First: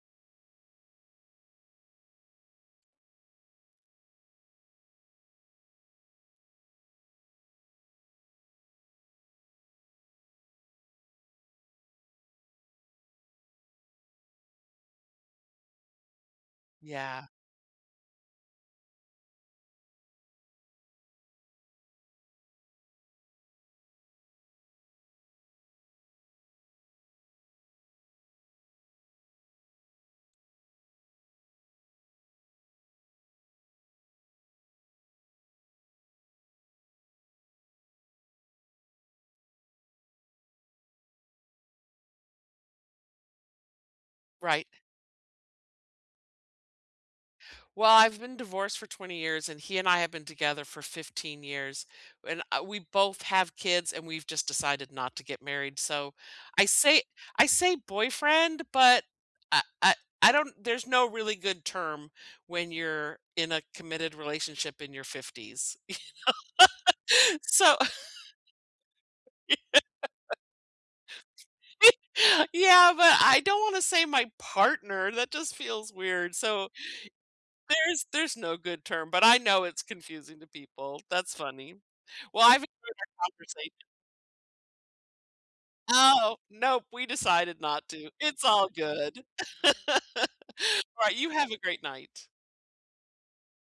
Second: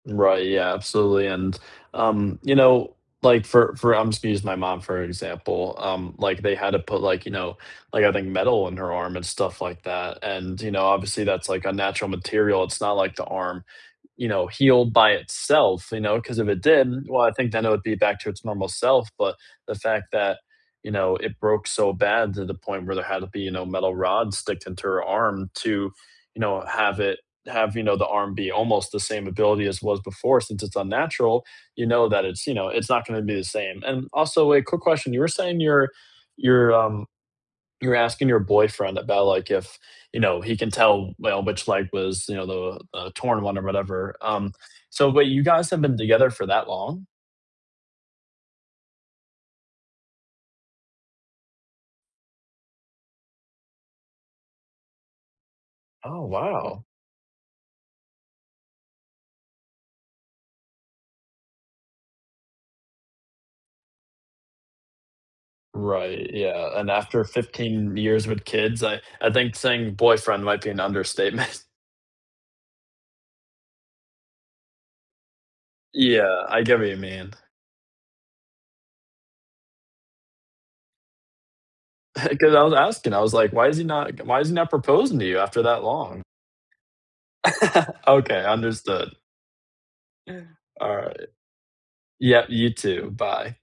Right, yeah, absolutely, and, um, you know, like, for for I'm just gonna use my mom for an example, um, like, they had to put, like, you know, like, I think metal in her arm and stuff like that, and, you know, obviously, that's, like, unnatural material. It's not like the arm, you know, healed by itself, you know, 'cause if it did, well, Yeah. I think then it would be back to its normal self, but the fact that, you know, it broke so bad to the point where there had to be, you know, metal rods sticked into her arm to, you know, have it have, you know, the arm be almost the same ability as was before, since it's unnatural, you know, that it's, you know, it's not gonna be the same, and also, like, quick question. You were saying you're you're, um, you're asking your boyfriend about, like, if, you know, he can tell, well, which leg was, you know, the, uh, torn one or whatever, um, Right. so but you guys have been together for that long? Well, I've been divorced for 20 years, and he and I have been together for 15 years, and I we both have kids, and we've just decided not to get married, so, Oh, I wow! say I say boyfriend, but I I I don't there's no really good term when you're in a committed relationship in your 50s, you Right, yeah, and after know. So 15 years with kids, I I think Yeah. saying "boyfriend" might be an understatement. Yeah, but I don't wanna say "my partner," that just feels weird, Yeah, I so get what you mean. there's there's no good term, but I know it's confusing to people. That's funny. Well, 'Cause I've I was enjoyed asking, I our was like, why is he conversation. not g why is he not proposing to you after that long? Oh, nope, we decided not to. It's Okay, all understood. good. Alright, Alright. you have a great night. Yep, you too. Bye.